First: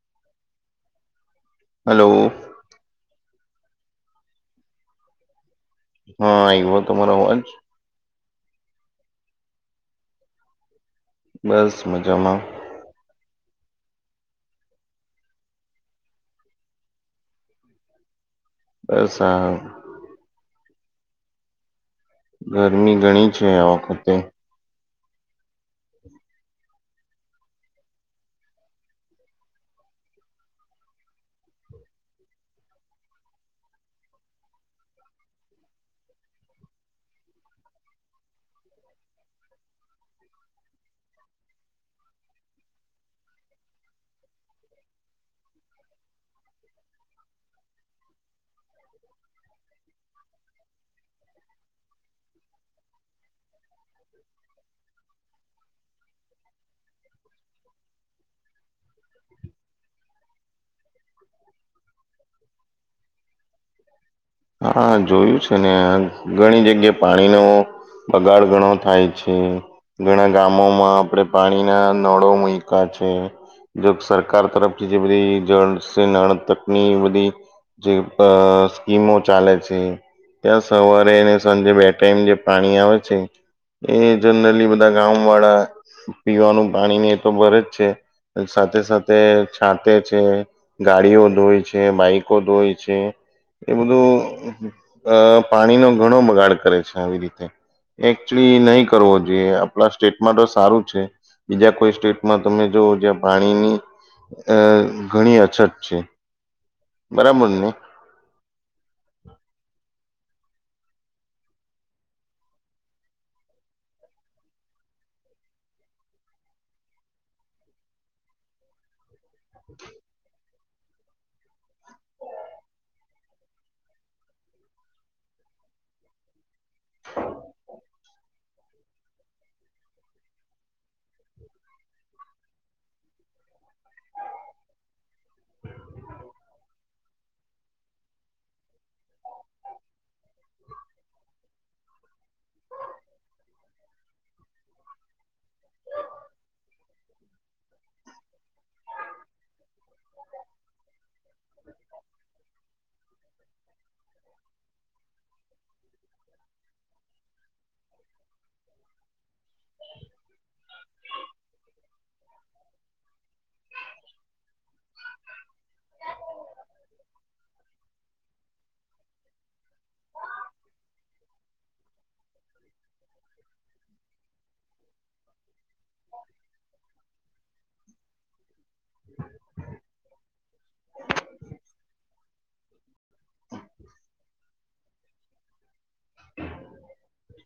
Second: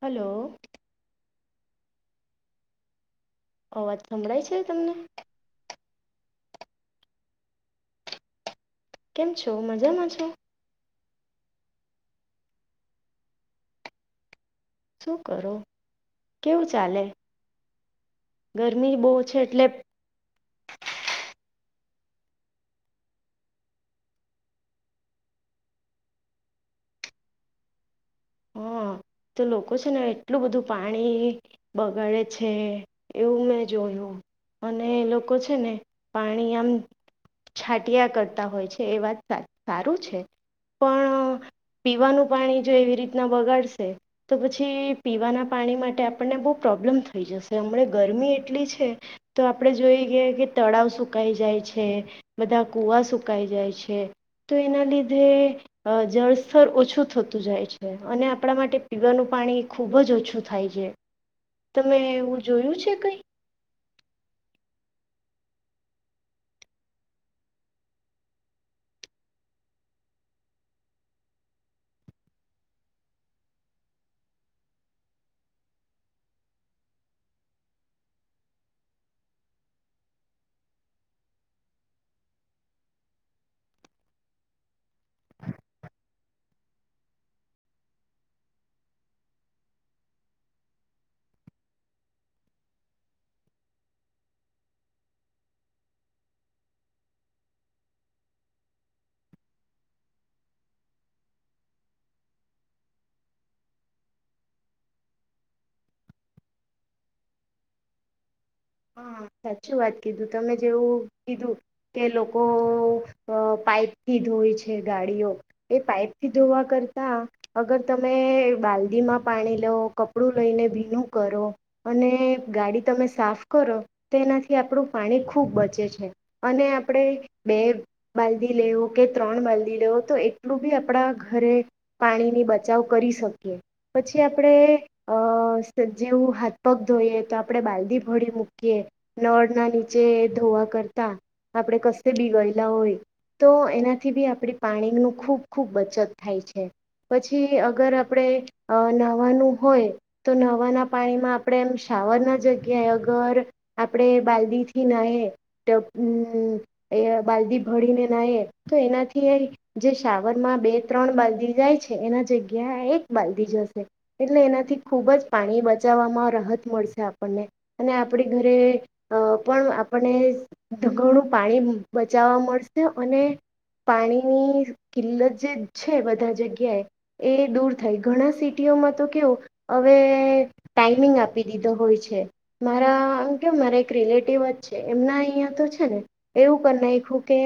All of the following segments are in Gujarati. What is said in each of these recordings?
હલો હલો અવાજ સંભળાય છે તમને હા, આવ્યો તમારો અવાજ કેમ છો, મજામાં છો બસ મજામાં શું કરો, કેવું ચાલે ગરમી બહુ બસ આ છે, એટલે ગરમી ઘણી છે, આ વખતે [unintelligible] હા તો લોકો છે ને એટલું બધું પાણી બગાડે છે, એવું મેં જોયું અને લોકો છે, ને પાણી આમ છાંટયા કરતા હોય છે, એ વાત સારું છે, પણ પીવાનું પાણી જો એવી રીતના બગાડશે તો પછી પીવાના પાણી માટે આપણને બહુ પ્રોબ્લેમ થઈ જશે હમણા ગરમી એટલી છે, તો આપણે જોઈએ કે તળાવ સુકાઈ જાય છે, બધા કુવા સુકાઈ જાય છે તો એના લીધે અ જળસ્તર ઓછું થતું જાય છે, અને આપણા માટે પીવાનું પાણી ખુબ જ ઓછું થાય છે, તમે એવું જોયું છે કઈ હા, જોયું છે ને ઘણી જગ્યાએ પાણીનો બગાડ ઘણો થાય છે. ઘણા ગામોમાં આપણે પાણીના નળો મુકા છે. જો સરકાર તરફથી જે, બધી જળ નળ તકની બધી જે સ્કીમો ચાલે છે. ત્યાં સવારે સાંજે બે ટાઈમ જે પાણી આવે છે. એ જનરલી બધા ગામ વાળા પીવાનું પાણી ને એ તો ભરે જ છે સાથે સાથે છાતે છે ગાડીઓ ધોય છે. બાઈકો ધોય છે, એ બધું પાણીનો ઘણો બગાડ કરે છે. આવી રીતે એકચુલી નહી કરવો જોઈએ. આપણા સ્ટેટમાં તો સારું છે. બીજા કોઈ સ્ટેટમાં તમે જોવ જ્યા પાણીની ઘણી અછત છે. બરાબર ને હા સાચી વાત કીધું તમે, જેવું કીધું કે લોકો પાઈપથી ધોય છે. ગાડીઓ એ પાઈપથી ધોવા કરતાં અગર તમે, બાલ્દીમાં પાણી લેવ કપડું લઈને બી ું કરો અને ગાડી તમે, સાફ કરો તેનાથી આપણું પાણી ખૂબ બચે છે. અને આપણે બે બાલ્દી લેવું કે ત્રણ બાલ્દી લેવું તો એટલું બી આપણા ઘરે પાણીની બચાવ કરી શકીએ. પછી આપડે અ જેવું હાથ પગ ધોઈએ. તો આપણે બાલદી ભળડી મુૂકી શ નળના નીચે ધોવા કરતા આપણે કસે બી ગયેલા હોય તો એનાથી બી આપડી પાણીનું ખૂબ ખૂબ બચત થાય છે પછી અગર આપણે નાહવાનું હોય તો નાહવાના પાણીમાં માં આપણેે એમ શાવરના જગ્યાએ અગર આપણે બાલ્દીથી નાયએ બાલ્દી ભળીને નાયએ તો એનાથી જે શાવર માં બે ત્રણ બાલ્દી જાય છે. એના જગ્યા એક બાલ્દી જશે એટલે એનાથી ખૂબ જ પાણી બચાવવામાં રાહત મળશે આપણને અને આપ ઘરે [unintelligible] પણ આપણનેઘણું પાણી બચાવવા મળશે અને પાણીની કિલ્લત જે છે બધા જગ્યાએ એ દૂર થાય ઘણા સી તો કેવું [unintelligible] [unintelligible] ટાઈમિંગ આપી દીધો હોય છે. મારા કે મારા એક રિલેટિવ જ છે. એમના અહંયા તો છે ને એવું કરીનેખું કે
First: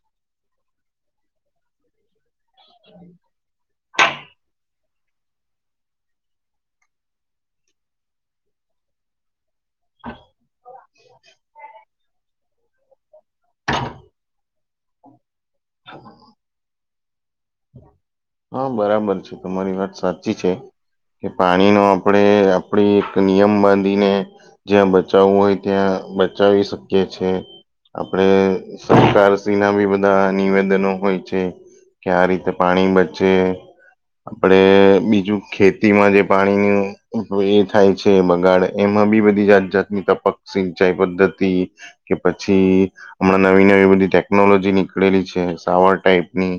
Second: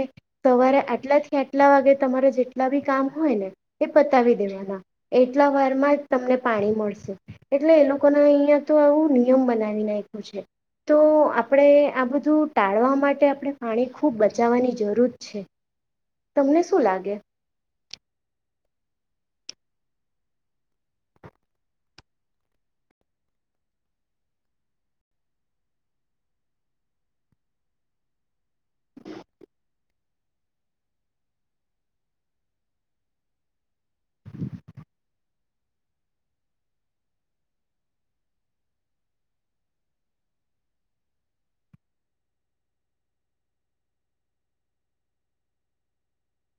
સવારે આટલાથી આ આટલા વાગે તમારે જેટલા બી કામ હોય ને એ બતાવી દેવાના એટલા વારમાં જ તમને પાણી મળશે એટલે, એ લોકોના અહિયાં તો આવું નિયમ બના તો આપણે આ બધું ટાળવા માટે આપણે પાણી ખૂબ બચાવવાની જરૂર છે. તમને શું લાગે! હા બરાબર છે તમારી વાત સાચી છે કે પાણીનો આપણે આપડી એક નિયમ બાંધીને જ્યાં બચાવવું હોય ત્યાં બચાવી શકીએ છે. આપડે સરકારશ્રીના બી બધા નિવેદનો હોય છે. કે આ રીતે પાણી આપડે બીજું ખેતીમાં જે પાણીનો ઊપયોગ થાય છે. બગાડ એમાં બી બધી જાત જાતની તપક સિંચાઈ પદ્ધતિ કે પછી હમણાં નવી નવી બધી ટેકનોલોજી નીકળેલી છે સાવર ટાઈપ ની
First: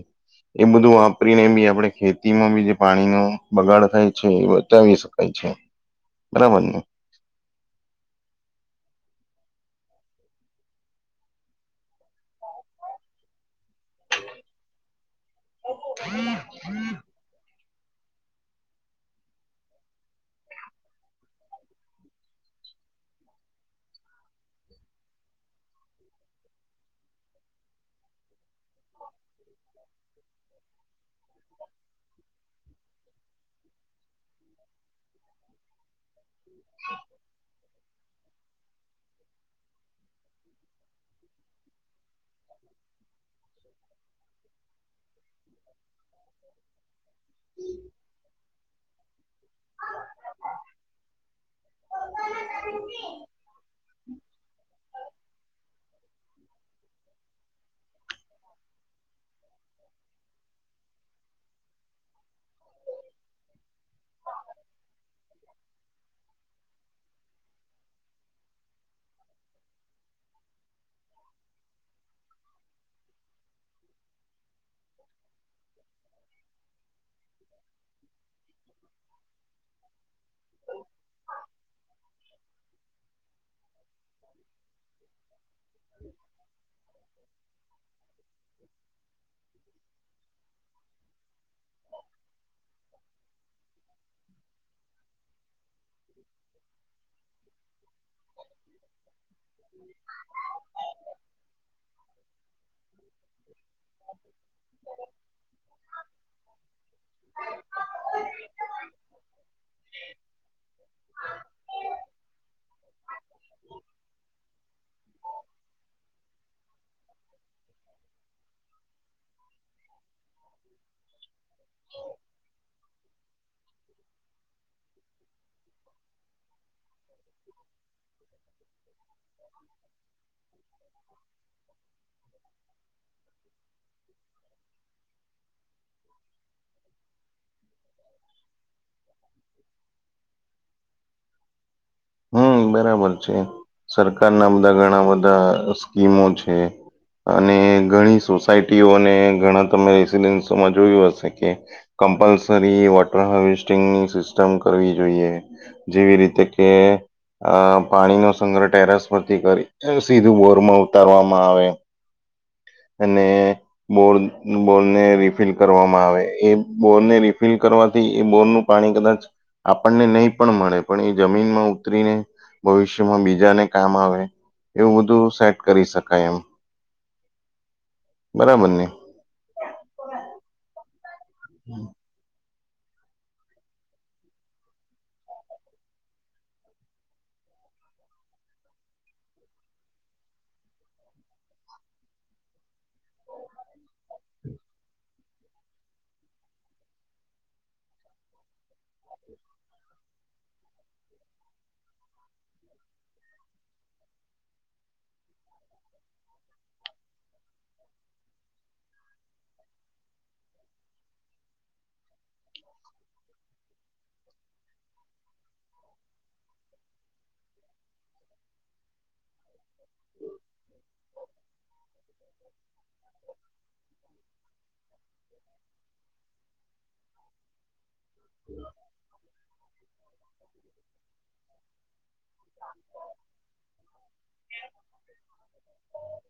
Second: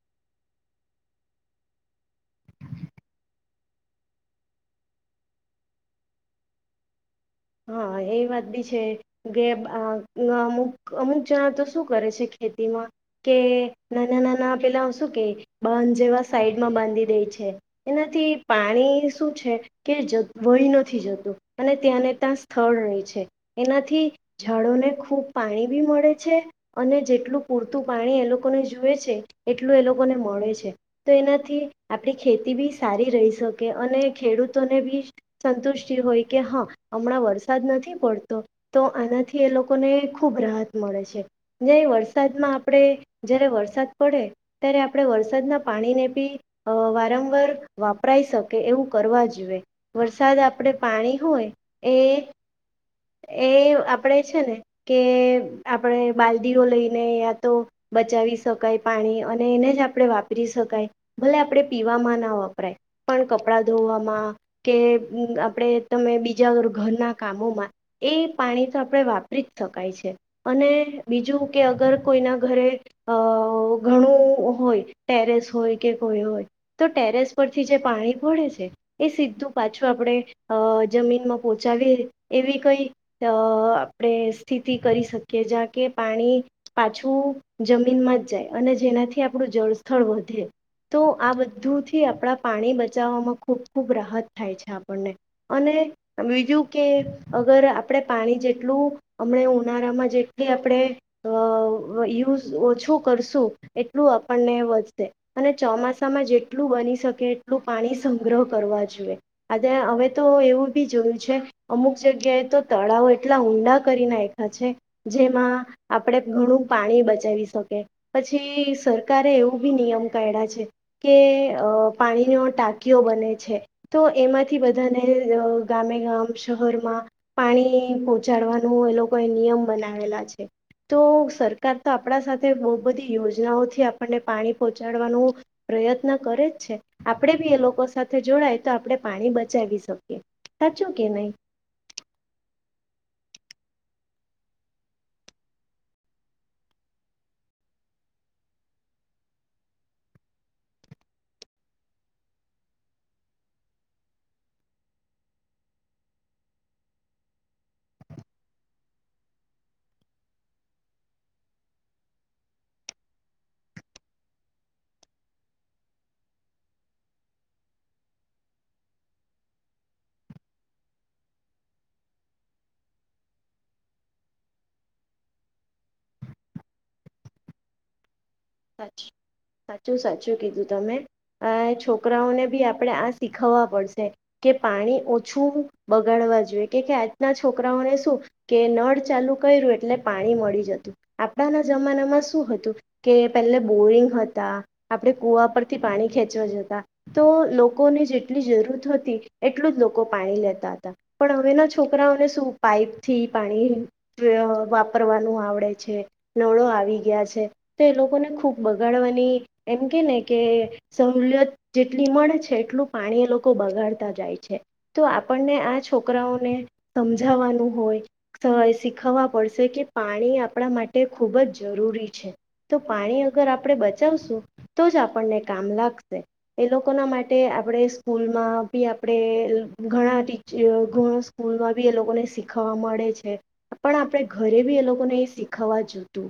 એ બધું છોકરીને [unintelligible] બી આપે ખેતીમાં બી જે પાણીનો બગાડ થાય છે એ બચાવી શકાય છે. બરાબરને! હા, એ વાત બી છે કે અમુક અમુક જણા તો શું કરે છે ખેતીમાં કે નાના નાના પેલા શું કે બંધ જેવા સાઈડમાં બાંધી દે છે. એનાથી પાણી શું છે. કે વહી નથી જતું અને ત્યાંને તં સ્થળ રહે છે એનાથી જડોને ખૂબ પાણી બી મળે છે અને જેટલું પૂરતું પાણી એ લોકોને જુએ છે એટલું એ લોકોને મળે છે, તો એનાથી આપણી ખેતી બી સારી રહી શકે અને ખેડૂતોને બી સંતુષ્ટિ હોય હ. હમણાં વરસાદ નથી પડતો તો આનાથી એ લોકોને ખુબ રાહત મળે છે. ને વર્ષ વરસાદમાં આપણે જ્યારે વરસાદ પડે ત્યારે આપણે વરસાદના પાણીને બી વારંવાર વાપરાઈ શકીએ. એવું કરવા જોઈએ વરસાદ આપડે પાણી હોય એક કે આપણે બાલ્દીઓ લઈને યા તો બચાવી શકાય. પાણી અને એને જ આપણે વાપરી શકાય ભલે આપણે, પીવામાં ના વાપરાય પણ કપડાં ધોવામાં કે આપણે તમે બીજા ઘરના કામોમાં એ પાણી તો આપણે વાપરી જ શકાય છે. અને બીજું કે અગર કોઈના ઘરે અ ઘણું હોય ટેરેસ હોય કે કોઈ હોય તો ટેરેસ પરથી જે પાણી ભડે છે. એ સીધું પાછું આપણે જમીનમાં પોહોંચાવી એવી કોઈ તો [unintelligible] આપણે સ્થિતિ કરી શકીએ, જ્યાં કે પાણી પાછું જમીનમાં જ જાય અને જેનાથી આપણું જળ વધ્યો તો આ બધુંથી આપણા પાણી બચાવવામાં ખૂબ ખૂબ રાહત થાય છે આપણને અને, બીજું કે અગર આપણે પાણી જેટલું હમણે ઉનાળામાં જેટલી આપણે અ યુઝ ઓછું કરશું એટલું આપણને વધશે અને ચોમાસામાં જેટલું બની શકે એટલું પાણી સંગ્રહ કરવા જોઈએ હવે તો એવું જોયું છે અમુક કે તો તળાવ એટલા ઊંડા કરી નાયખા છે, જેમાં આપણેે ઘણું પાણી બચાવી શકી, પછી સરકારે એવું નિયમ કાયળ છે કે પાણીનો ટાંકીઓ બંધ એ છે તો એમાંથી બધાને ગામે ગામ શહર પાણી પહોંચાડવાનું એ લોકો એ નિયમ બનાવેલા છે. તો સરકાર તો આપણા સાથે બહુ બધી યોજનાઓથી આપણને પાણી પહોચાડવાનું પ્રયત્ન કરે જ છે. આપણે બી એ લોકો સાથે જોડાય તો આપણે પાણી બચાવી શકીએ. સાચું કે નહીં? હમ બરાબર છે સરકારના અમના ઘણા બધા સ્કીમો છે અને ઘણી સોસાયટીઓને ઘણા તમે રેસડન્સમાં જોયું હશે કે કમ્પલસરી વોટર હાર્વેસ્ટિંગની સિસ્ટમ કરવી જોઈએ જેવી રીતે કે અ પાણીનો સંગ્રહ ટેરસ પરથી કરી સીધું બોરમાં ઉતારવામાં આવે અને બોર બોરને રિફિલ કરવામાં આવે એ બોરને રિફિલ કરવાથી એ બોરનું પાણી કદાચ આપણને નહી પણ મળે પણ એ જમીનમાં ઉતરીને ભવિષ્યમાં બીજાને કામ આવે એવું બધું સેટ કરી શકાય એમ બરાબર ને સા સાચું સાચું કીધું તમે? અ છોકરાઓને ભી આપ આપણે આ શીખવવા પડશે કે પાણી ઓછું બગાડવા જોઈએ કે આજના છોકરાઓને શું કે નળ ચાલુ કર્યું એટલે પાણી મળી જતું આપણાના જમાનામાં શું હતું? કે પહેલે બોરિંગ હતા આપણે કૂવા પરથી પાણી ખેંચવા જતા તો લોકોને જેટલી જરૂર હતી એટલું જ લોકો પાણી લેતા હતા પણ હવેના છોકરાઓને શું પાઈપથી પાણી વાપરવાનું આવડે છે. નળો આવી ગયા છે. તે એ લોકોને ખૂબ બગાડવાની એમ કે ને કે સહુલિયત જેટલી મળે છે એટલું પાણી એ લોકો બગાડતા જાય છે તો આપણને આ છોકરાઓને સમજાવવાનું હોય શીખવા પડશે કે પાણી આપણા માટે ખૂબ જ જરૂરી છે. પાણી અગર આપડણે બચાવશું ઓ તો જ આપણને કામ લાગશે એ લોકોના માટે આપણે સ્કૂલમાં બી આપણે ઘણા એ લોકો સ્કૂલ માં બી એ લોકોને શીખવા મળે છે પણ આપણે ઘરે બી એ લોકોને એ શીખવા જોઇતું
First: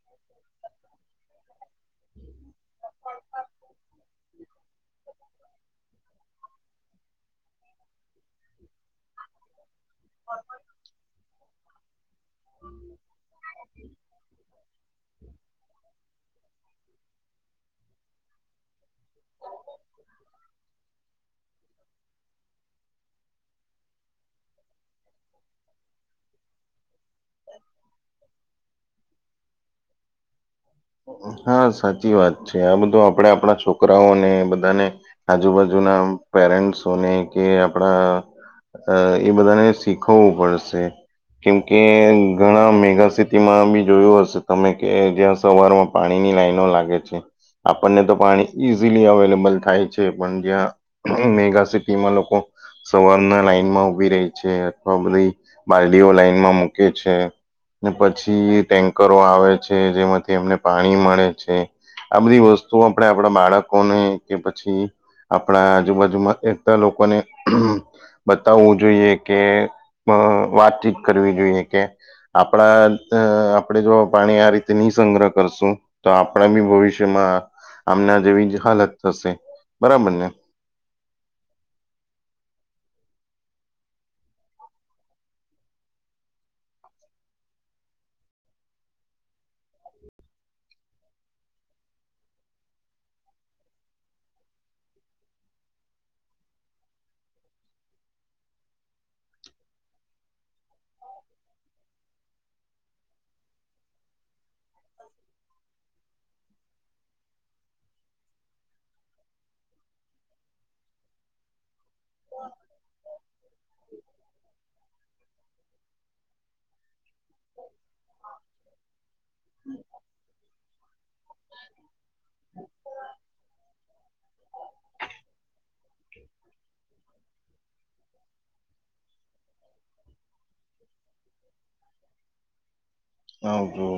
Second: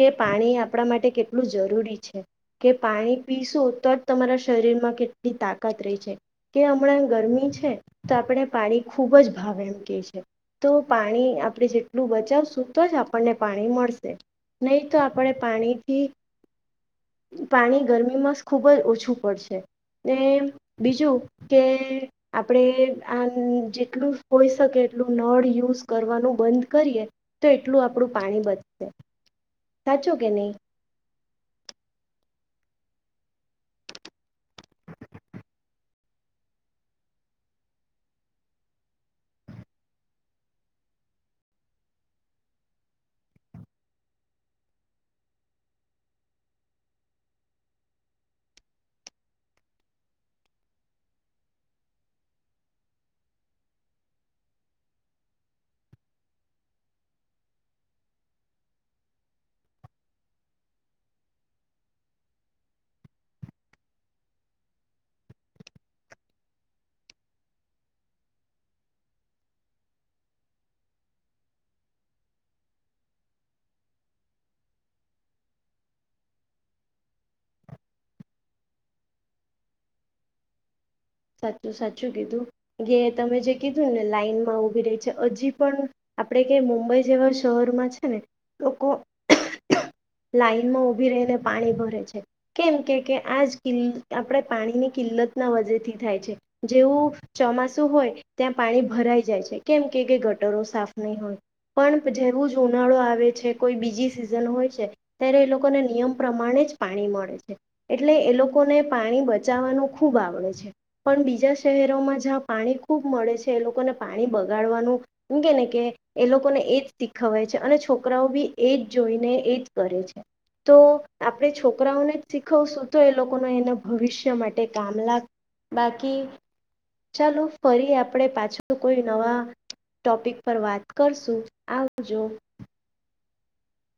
કે પાણી આપણા માટે કેટલું જરૂરી છે કે પાણી પીશું તો જ તમારા શરીરમાં કેટલી તાકાત રહે છે કે હમણાં ગરમી છે તો આપણે પાણી ખૂબ જ ભાવ એમ કે છે તો પાણી આપડ જે આટલું બચાવશું તો જ આપણને પાણી મળશે નહી તો આપણે પાણીથી પાણી ગરમીમાં ખુબ જ ઓછું પડશે ને બીજું કે આપણે આમ જેટલું હોઈ એટલું નળ યુઝ કરવાનું બંધ કરીએ તો એટલું આપણું પાણી બચશે સાચો કે ની? હા સાચી વાત છે આ બધું આપણેે આપણા છોકરાઓને બધાને આજુબાજુના પેરેન્ટ્સોને કે આપણા એ બધાને શીખવવું પડશે કેમકે ઘણા મેગાસિટીમાં બી જોયું હશે તમે કે જ્યાં સવારમાં પાણીની લાઈનો લાગે છે આપણને તો પાણી ઈઝીલી અવેલેબલ થાય છે પણ જ્યાં મેગ સિટીમાં લોકો સવારના લાઈનમાં ઉભી રેય છે અથવા બધી બાલડીઓ લાઈનમાં મૂકે છે ને પછી ટેન્કરો આવે છે જેમાંથી એમને પાણી મળે છે આ બધી વસ્તુ આપણે આપણા બાળકોને કે પછી આપણા આજુબાજુમાંતા લોકોને બતાવવું જોઈએ કે વાતચીત કરવી જોઈએ કે આપણા આપણેે જો પાણી આ રીતે ની સંગ્રહ કરશું તો આપણા બી ભવિષ્યમાં આમને જેવી જ હાલત થશે બરાબર ને સાચું સાચું કીધું કે તમે જે કીધું ને લાઈનમાં ઉભી રહી છે હજી પણ આપણેે કે મુંબઈ જેવા શહેરમાં છે ને લોકો લાઈનમાં ઉભી રહીને પાણી ભરે છે કેમ કે કે આજ કિલ્ આપણે પાણીની કિલ્લત ના વજેથી થાય છે જેવું ચોમાસું હોય ત્યાં પાણી ભરાઈ જાય છે કેમ કે કે ગટરો સાફ નહીં હોય પણ જેવું જ ઉનાળો આવે છે કોઈ બીજી સિઝન હોય છે ત્યારે એ લોકોને નિયમ પ્રમાણે જ પાણી મળે છે એટલે એ લોકોને પાણી બચાવવાનું ખૂબ આવડે છે. પણ બીજા શહેરોમાં જ્યાં પાણી ખૂબ મળે છે એ લોકોને પાણી બગાડવાનું હું કે ને કે એ લોકો ને એજ શીખવાય છે અને છોકરાઓ બી એજ જોઈને એજ કરે છે તો આપણે છોકરાઓને જ શીખવશું તો એ લોકોનો એના ભવિષ્ય માટે કામ લાગશે બાકી ચાલો ફરી આપણે પાછો કોઈ નવા ટોપિક પર વાત કરશું આવજો આવજો.